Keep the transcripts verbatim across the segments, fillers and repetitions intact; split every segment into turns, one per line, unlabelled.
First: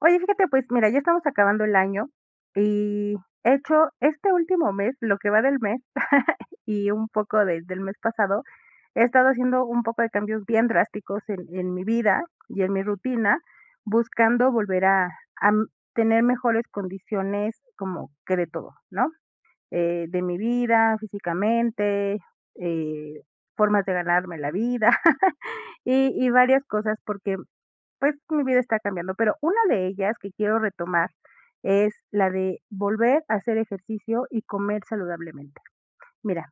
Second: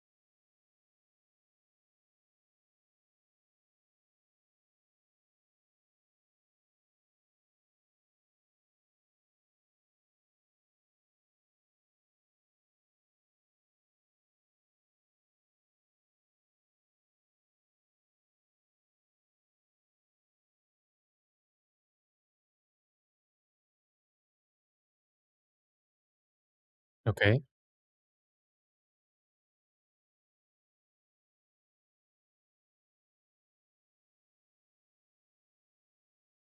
Oye, fíjate, pues, mira ya estamos acabando el año y he hecho este último mes, lo que va del mes, y un poco de de el mes pasado, he estado haciendo un poco de cambios bien drásticos en en mi vida y en mi rutina, buscando volver, ah, am, tener mejores condiciones, como que de todo, ¿no?, eh, de mi vida, físicamente, eh, formas de ganarme la vida, y y varias cosas porque,
Okey.
pues, mi vida está cambiando, pero una de ellas, que quiero retomar, es la de volver a hacer ejercicio y comer saludablemente. Mira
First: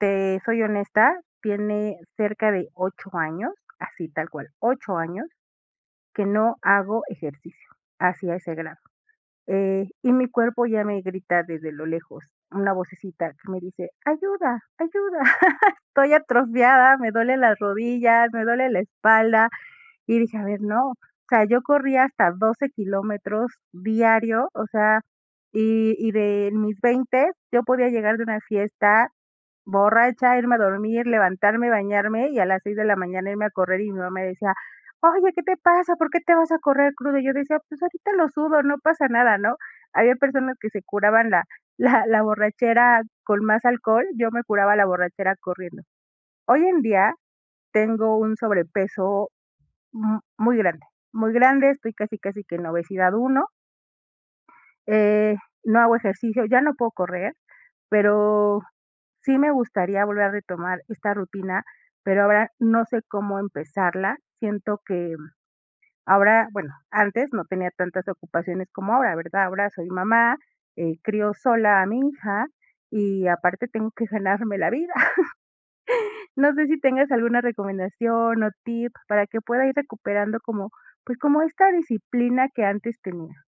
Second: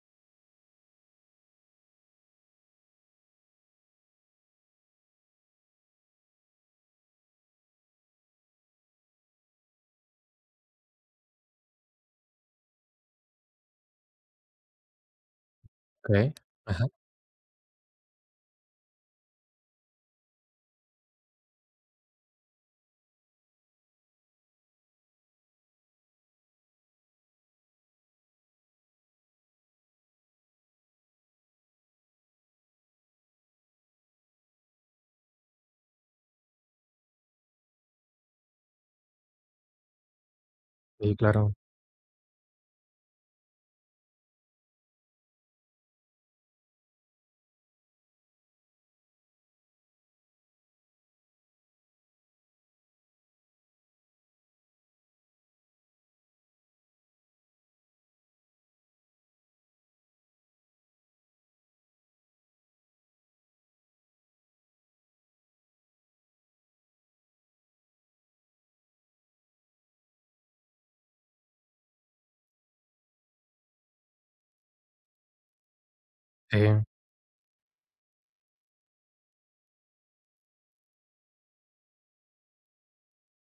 te soy honesta, tiene cerca de ocho años, así tal cual, ocho años, que no hago ejercicio. Así, a ese grado, eh, y mi cuerpo ya me grita desde lo lejos una vocecita que me dice: "Ayuda, ayuda, estoy
Okey, ajá.
atrofiada, me duelen las rodillas, me duele la espalda", y dije: "A ver no", o sea yo corría hasta doce kilómetros diario, o sea, y y de mis veinte yo podía llegar de una fiesta, borracha, irme a dormir, levantarme, bañarme y a las seis de la mañana irme a correr y mi mamá decía: "Oye, ¿qué te pasa? ¿Por qué te vas a correr cruda?" Y yo decía: "Pues ahorita lo sudo, no pasa nada", ¿no? Había personas que se
Sí,
curaban la
claro.
la la borrachera con más alcohol, yo me curaba la borrachera corriendo. Hoy en día tengo un sobrepeso, m muy grande, muy grande, estoy casi casi que en obesidad uno. Eh, no hago ejercicio, ya no puedo correr, pero, sí me gustaría volver a retomar esta rutina, pero ahora, no sé cómo empezarla. Siento que, mm, ahora, bueno, antes no tenía tantas ocupaciones como ahora, ¿verdad? Ahora soy mamá, eh, crío sola a mi hija y aparte tengo que ganarme la vida. No sé, si
Sí.
tengas alguna recomendación o tip, para que pueda ir recuperando como, pues, como esta disciplina que antes tenía.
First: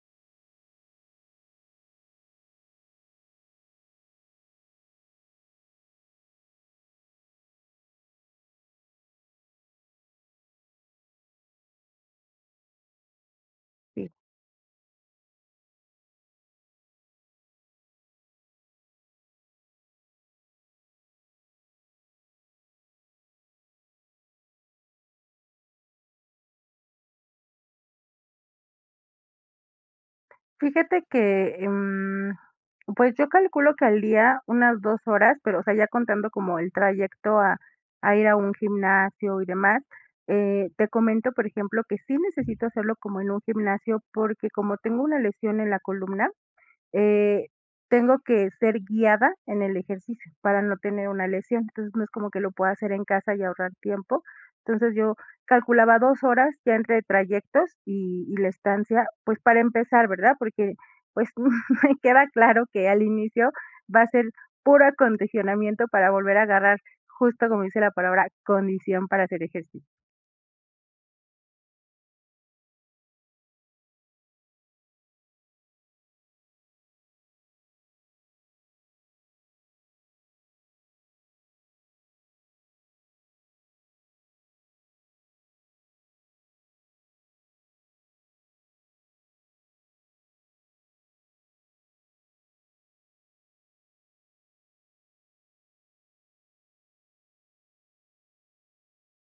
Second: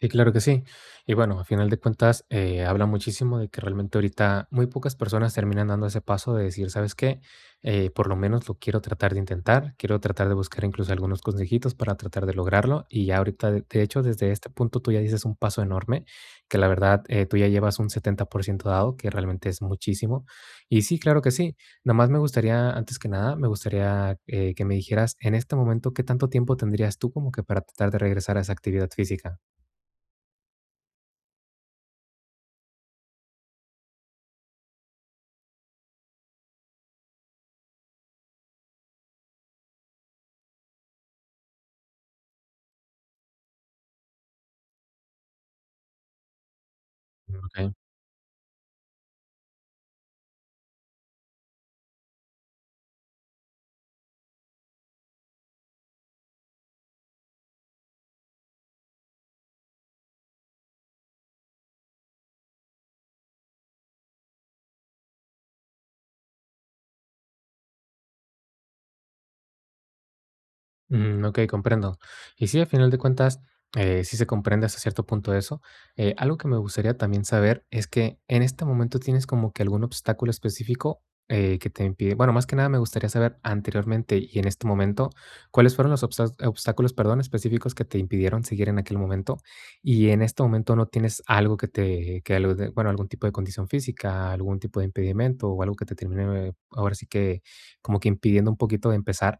Sí, claro que sí, y bueno, a final de cuentas, eh, habla muchísimo de que realmente ahorita muy pocas personas terminan dando ese paso de decir: "¿Sabes qué? Eh, por lo menos lo quiero tratar de intentar, quiero tratar de buscar, incluso, algunos consejitos para tratar de lograrlo", y ya ahorita, de de hecho,
Sí.
desde este punto tú ya distes un paso enorme, que la verdad, eh, tú ya llevas un setenta por ciento dado, que realmente es muchísimo, y sí, claro que sí, nomás me gustaría, antes que nada, me gustaría, eh, que me dijeras en este momento, ¿qué tanto tiempo tendrías tú como que para tratar de regresar a esa actividad física?
Fíjate que, em, pues yo calculo que al día unas dos horas, pero, o sea, ya contando como el trayecto a a ir a un gimnasio y demás, eh, te comento, por ejemplo, que sí necesito hacerlo como en un gimnasio, porque como tengo una lesión en la columna, eh,
Okey.
tengo que ser guiada en el ejercicio para no tener una lesión, entonces no es como que lo pueda hacer en casa y ahorrar tiempo, entonces yo calculaba dos horas ya entre trayectos y y la estancia, pues para empezar, ¿verdad? Porque, pues me queda claro que al inicio va a ser puro acondicionamiento para volver a agarrar, justo como dice la palabra, condición para hacer ejercicio.
Mm, okey, comprendo. Y sí, a final de cuentas, eh, sí se comprende hasta cierto punto eso, eh, algo que me gustaría también saber es que, ¿en este momento, tienes como que algún obstáculo específico, eh, que te impide, bueno, más que nada me gustaría saber, ¿anteriormente y en este momento, cuáles fueron los obstas obstáculos, perdón, específicos que te impidieron seguir en aquel momento? Y en este momento no tienes algo que te que alud bueno, ¿algún tipo de condición física, algún tipo de impedimento o algo que te termine, ahora sí que, como que impidiendo un poquito empezar?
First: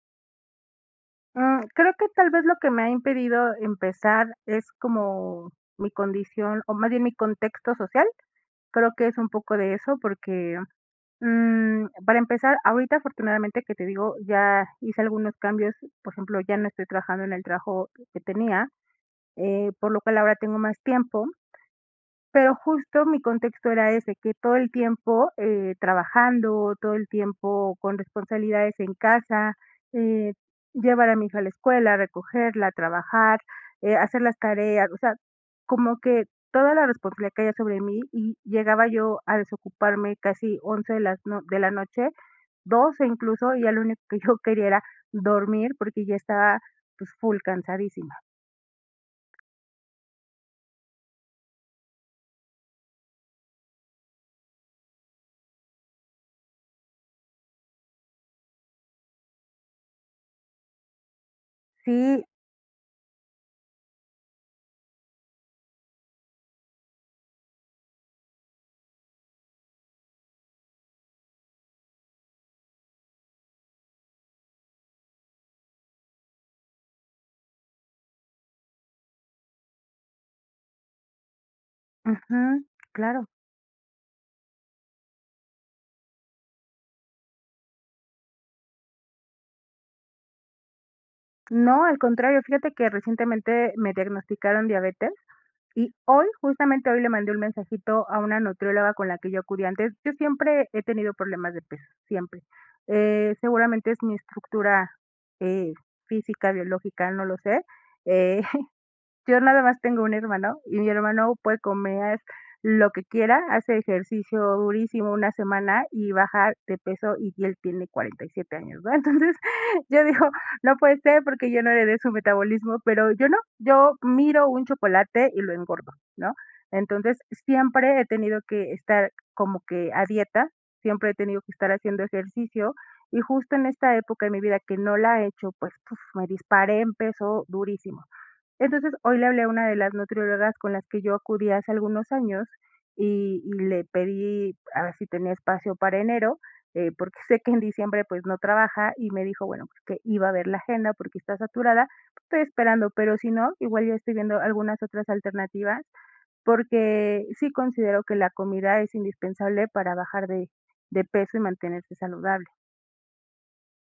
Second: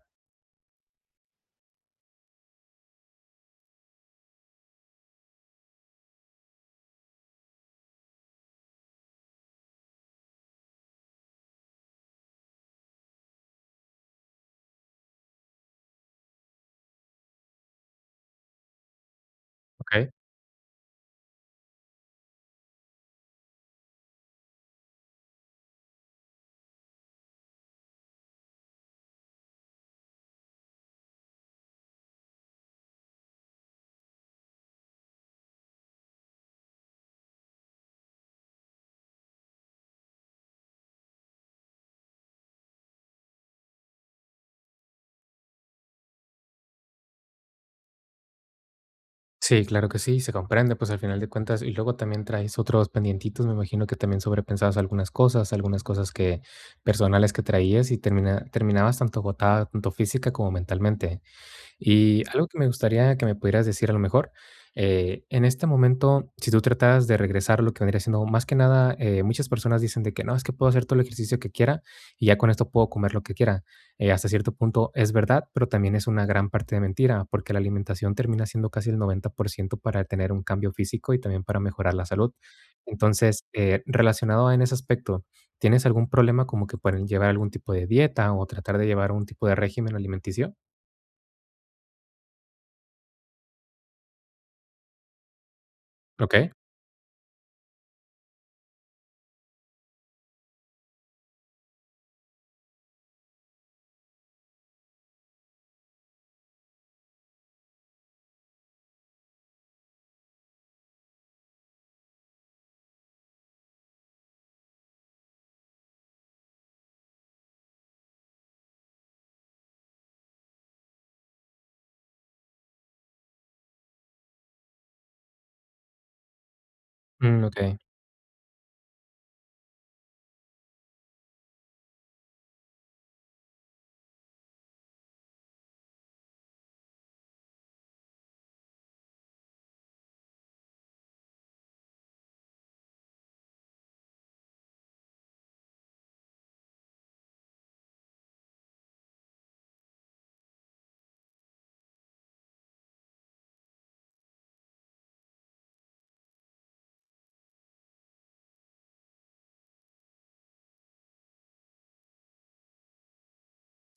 Mm, creo que, tal vez, lo que me ha impedido empezar es como mi condición o más bien mi contexto social. Creo que es un poco de eso, porque, mm, para empezar, ahorita, afortunadamente que te digo, ya hice algunos cambios, por ejemplo, ya no estoy trabajando en el trabajo que tenía, eh, por lo
Okey.
cual ahora tengo más tiempo. Pero justo mi contexto era ese, que todo el tiempo, eh, trabajando, todo el tiempo con responsabilidades en casa, eh, llevar a mi hija a la escuela, a recogerla, a trabajar, eh, hacer las tareas, o sea, como que toda la responsabilidad caía sobre mí y llegaba yo a desocuparme casi once, de las no de la noche, doce incluso, y ya lo único que yo quería era dormir porque ya estaba, pues, full cansadísima.
Sí, claro que sí, se comprende, pues, al final de cuentas y luego también, traes otros pendientitos, me imagino que también, sobrepensabas algunas cosas, algunas cosas que personales que traías, y termina terminabas tanto agotada, tanto física como mentalmente. Y
Sí.
algo que me gustaría que me pudieras decir, a lo mejor, eh, en este momento, si tú trataras de regresar lo que vendría siendo más que nada, eh, muchas personas dicen de que: "No, es que puedo hacer todo el ejercicio que quiera, y ya con esto puedo comer lo que quiera". Eh, hasta cierto punto, es verdad, pero también es una gran parte de mentira, porque la alimentación termina siendo casi el noventa por ciento para tener un cambio físico y también para mejorar la salud.
Ujú, claro.
Entonces, eh, relacionado en ese aspecto, ¿tienes algún problema, como que para llevar algún tipo de dieta o tratar de llevar algún tipo de régimen alimenticio?
No, al contrario, fíjate que recientemente me diagnosticaron diabetes, y hoy
Okey.
justamente, hoy le mandé un mensajito a una nutrióloga, con la que yo acudí antes. Yo siempre he tenido problemas de peso, siempre. Eh, seguramente es mi estructura, eh, física, biológica, no lo sé, eh, yo nada más tengo un hermano, y mi hermano puede comer lo que quiera, hace ejercicio durísimo una semana, y bajar de peso, y él tiene cuarenta y siete años, ¿verdad? Entonces, yo digo: "No puede ser, porque yo no heredé su metabolismo", pero, yo no yo miro un chocolate, y lo engordo, ¿no? Entonces
Mm, okey.
siempre, he tenido que estar, como que a dieta, siempre he tenido que estar haciendo ejercicio, y justo en esta época de mi vida, que no la he hecho, pues, puf, me disparé, en peso durísimo. Entonces, hoy le hablé a una de las nutriólogas, con las que yo acudí hace algunos años, y y le pedí, haber si tenía espacio para enero, eh, porque sé que en diciembre, pues, no trabaja. Y me dijo, bueno, pues, que iba a ver la agenda, porque está saturada, estoy esperando, pero si no, igual yo estoy viendo algunas otras alternativas, porque sí considero que la comida es indispensable para bajar de de peso, y mantenerse saludable.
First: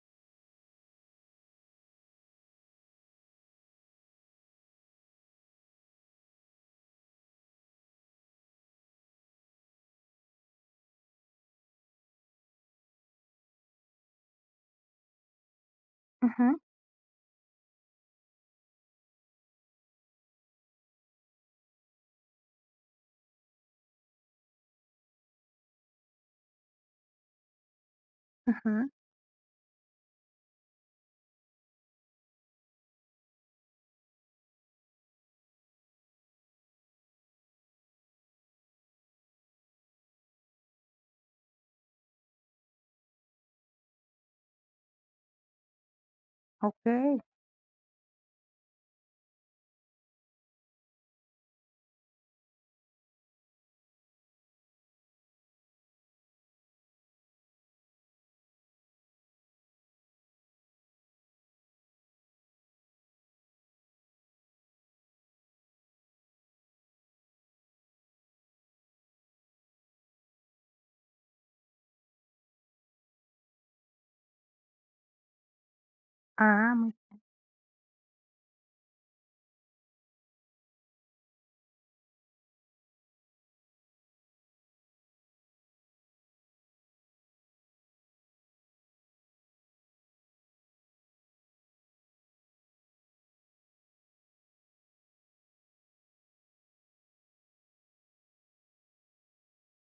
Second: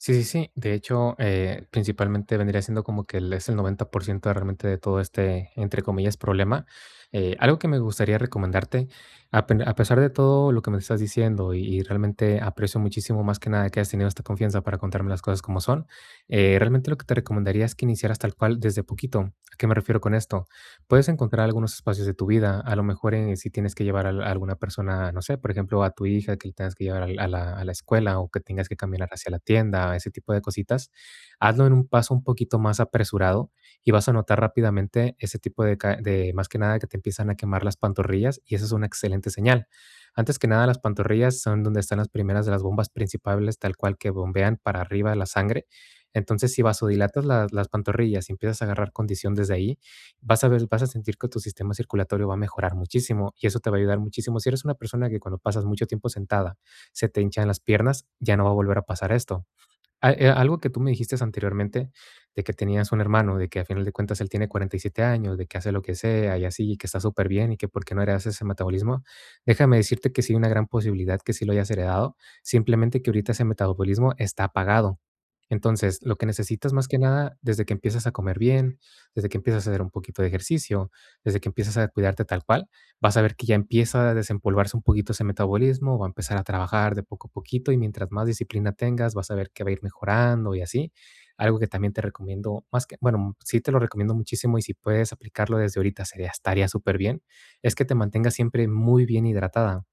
Sí, sí, sí. De hecho, eh, principalmente, vendría siendo como que el es el noventa por ciento de realmente, de todo este, entre comillas, problema. Eh, algo que me gustaría recomendarte, a pen a pesar de todo lo que me estás diciendo, y y realmente, aprecio muchísimo, más que nada, que hayas tenido esta confianza para contarme las cosas como son,
Ajá.
eh, realmente, lo que te recomendaría es que iniciaras tal cual desde poquito. ¿A qué me refiero con esto? Puedes encontrar algunos espacios de tu vida, a lo mejor, eh, si tienes que llevar al alguna persona, no sé, por ejemplo, a tu hija, que le tengas que llevar al a la escuela o que tengas que
Ajá.
caminar hacia la tienda, ese tipo de cositas, hazlo en un paso un poquito más apresurado y vas a notar rápidamente ese tipo de ca de más que nada, que te empiezan a quemar las pantorrillas y eso es una excelente señal. Antes que nada, las pantorrillas son donde están las primeras de las bombas principables, tal cual, que bombean para arriba la sangre, entonces, si
Okey.
vasodilatas las las pantorrillas y empiezas a agarrar condición desde ahí, vas a ver vas a sentir que tu sistema circulatorio va a mejorar muchísimo y eso te va a ayudar muchísimo. Si eres una persona que cuando pasas mucho tiempo sentada se te hinchan las piernas, ya no va a volver a pasar esto. Ah, eh, algo que tú me dijistes anteriormente, de que tenías un hermano, de que a final de cuentas, él tiene cuarenta y siete años, de que hace lo que sea y así, y que está superbién, y que por qué no heredaste ese metabolismo, déjame decirte que sí hay una gran posibilidad que sí lo hayas heredado, simplemente, que ahorita ese metabolismo está apagado. Entonces, lo que necesitas,
Ah,
más
muy
que
bien.
nada, desde que empiezas a comer bien, desde que empiezas a hacer un poquito de ejercicio, desde que empiezas a cuidarte tal cual, vas a ver que ya empieza a desempolvarse un poquito ese metabolismo, va a empezar a trabajar de poco a poquito y mientras más disciplina tengas, vas a ver que va a ir mejorando y así. Algo que también te recomiendo, más que bueno, sí te lo recomiendo muchísimo y si puedes aplicarlo desde ahorita, sería estaría superbién, es que te mantengas siempre muy bien hidratada,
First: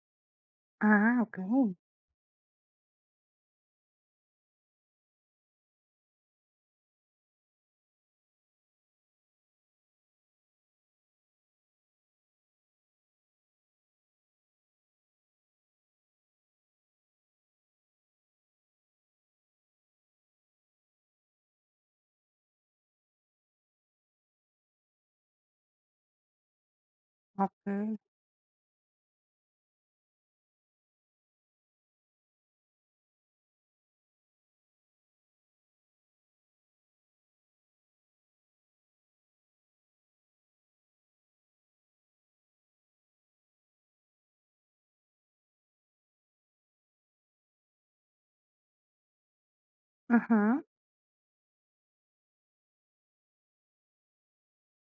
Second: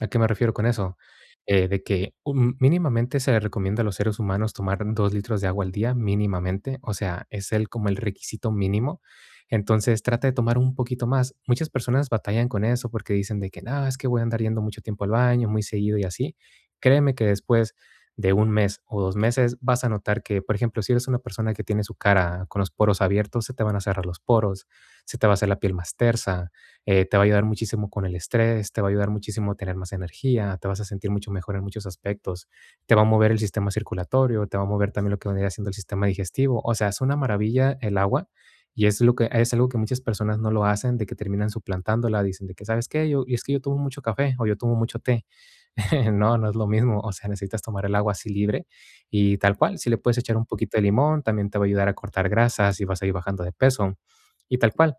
¿a qué me refiero con eso?
Ah,
Eh,
okey.
de que un mínimamente se recomienda a los seres humanos un tomar dos litros de agua al día, mínimamente, o sea, es el como el requisito mínimo, entonces, trata de tomar un poquito más. Muchas personas batallan con eso porque dicen de que: "No, es que voy a andar yendo mucho tiempo al baño, muy seguido y así". Créeme que después de un mes o dos meses, vas a notar que, por ejemplo, si eres una persona que tiene su cara con los poros abiertos, se te van a cerrar los poros, se te va a hacer la piel más tersa, eh, te va a ayudar muchísimo
Okey.
con el estrés, te va a ayudar muchísimo a tener más energía, te vas a sentir mucho mejor en muchos aspectos, te va a mover el sistema circulatorio, te va a mover también lo que vendría siendo el sistema digestivo. O sea, es una maravilla el agua y es lo que es algo que muchas personas no lo hacen, de que terminan suplantándola, dicen de que: "¿Sabes qué? Yo es que yo tomo mucho café o yo tomo mucho té". No, no es lo mismo, o sea, necesitas tomar el agua así libre y tal cual, si le puedes echar un
Ajá.
poquito de limón, también te va a ayudar a cortar grasas y vas a ir bajando de peso y tal cual.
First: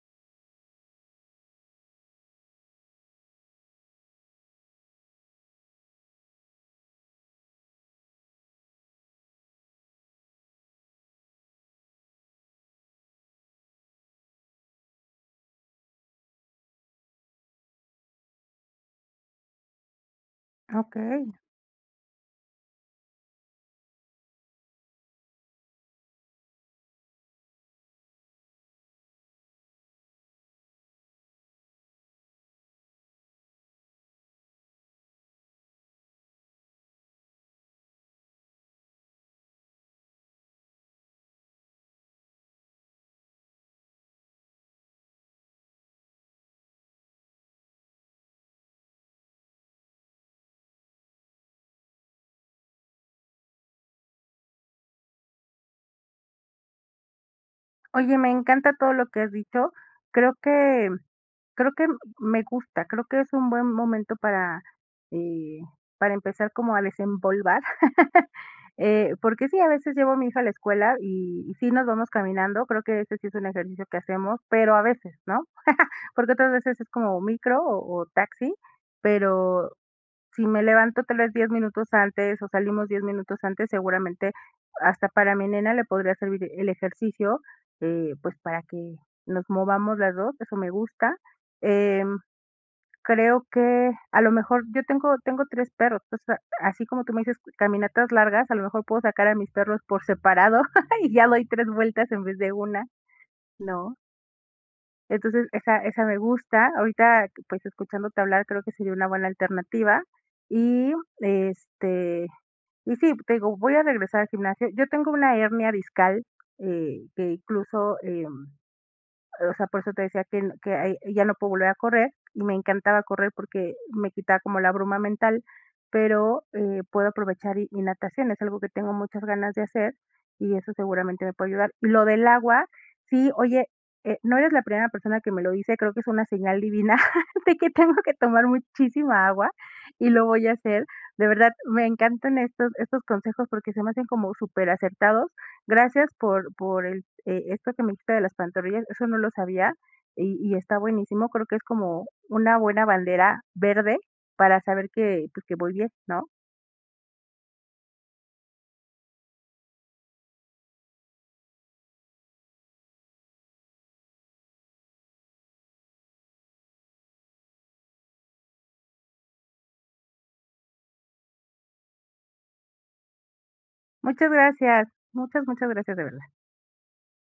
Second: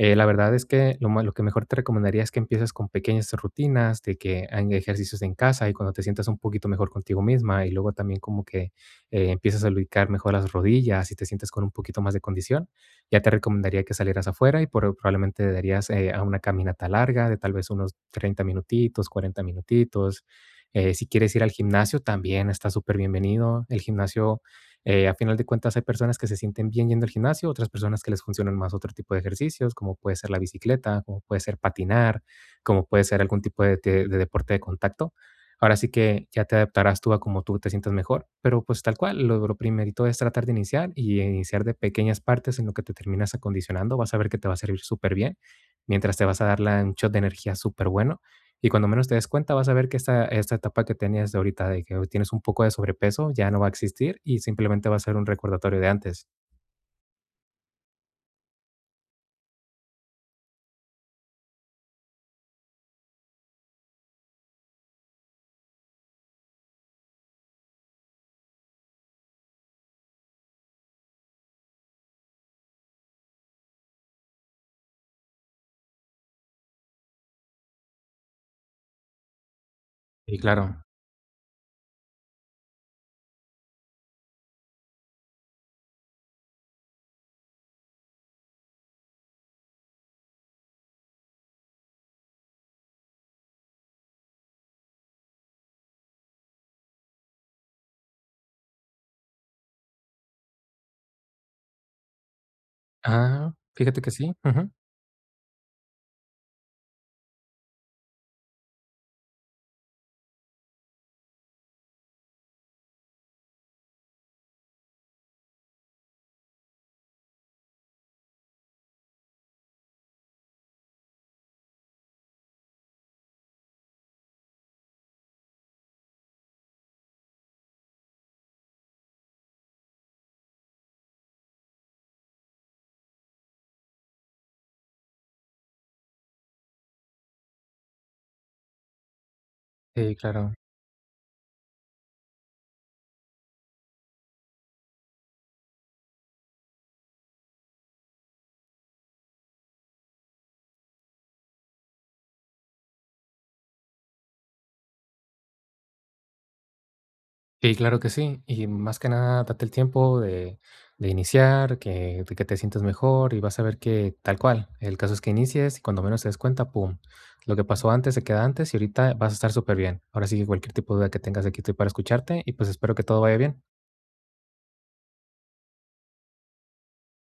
Eh, la verdad es que lo ma lo que mejor te recomendaría, es que empieces con pequeñas rutinas, de que hagan ejercicios en casa y, cuando te sientas un poquito mejor contigo misma, y luego también como que, eh, empiezas a lubricar mejor las rodillas y te sientes con un poquito más de condición, ya te recomendaría que salieras afuera, y pro probablemente darías, eh, a una caminata larga, de tal vez unos treinta minutitos, cuarenta minutitos.
Ah,
Eh, si quieres
okey.
ir al gimnasio, también está superbienvenido, el gimnasio, eh, a final de cuentas, hay personas que se sienten bien yendo al gimnasio, otras personas que les funcionan más otro tipo de ejercicios, como puede ser la bicicleta, como puede ser patinar, como puede ser algún tipo de te de deporte de contacto. Ahora sí que ya te adaptarás tú a cómo tú te sientas mejor, pero, pues, tal cual, lo lo primerito es tratar de iniciar y iniciar de pequeñas partes en lo que te terminas acondicionando, vas a ver que te va a servir superbién, mientras te vas a dar la un shot de energía superbueno, y cuando menos te des cuenta, vas a ver que esta esta etapa que tenías de ahorita de que hpy tienes un poco de sobrepeso, ya no va a existir y, simplemente, va a ser un recordatorio de antes.
Oye, me encanta todo lo que has dicho. Creo que, creo que m me gusta, creo que es un buen momento para, eh, para empezar como a desempolvar. Eh, porque sí, a veces llevo mi hija a la escuela y y sí nos vamos caminando, creo que este sí es un ejercicio que hacemos, pero a veces, ¿no? Porque otras veces es como micro o o taxi, pero,
Y
si me
claro.
levanto tal vez diez minutos antes o salimos diez minutos antes, seguramente hasta para mi nena le podría servir el ejercicio, eh, pues para que nos movamos las dos eso me gusta. Em, creo que a lo mejor yo tengo tengo tres perros, entonces así como tú me dices caminatas largas, a lo mejor puedo sacar a mis perros por separado y ya doy tres vueltas en vez de una,
Ah.
¿no?
Fíjate que sí. Ujú.
Entonces esa esa me gusta, ahorita pues escuchándote hablar creo que sería una buena alternativa y, este, y sí, te digo, voy a regresar al gimnasio. Yo tengo una hernia discal, eh, que incluso, em, o sea, por eso te decía que el que ay ya no puedo volver a correr y me encantaba correr porque me quitaba como la bruma mental, pero, eh, puedo aprovechar y y natación, es algo que tengo muchas ganas de hacer y eso seguramente me puede ayudar. Lo del agua, sí, oye eh, no eres la primera persona que me lo dice, creo que es una señal divina, de que tengo que tomar muchísima agua y
Sí,
lo voy a
claro.
hacer. De verdad me encantan estos estos consejos porque se me hacen como súper acertados. Gracias por por el e esto que me dijiste de las pantorrillas, eso no lo sabía y y está buenísimo, creo que es como una buena bandera verde para saber que, pues que voy bien, ¿no?
Sí, claro que sí, y más que nada date el tiempo de de iniciar, que de que te sientas mejor y vas a ver que tal cual, el caso es que inicies y cuando menos te des cuenta, pum. Lo que pasó antes se queda antes y ahorita vas a estar superbien. Ahora sí que cualquier tipo de duda que tengas aquí estoy para escucharte y, pues, espero que todo vaya bien.
Muchas gracias, muchas, muchas gracias de verdad.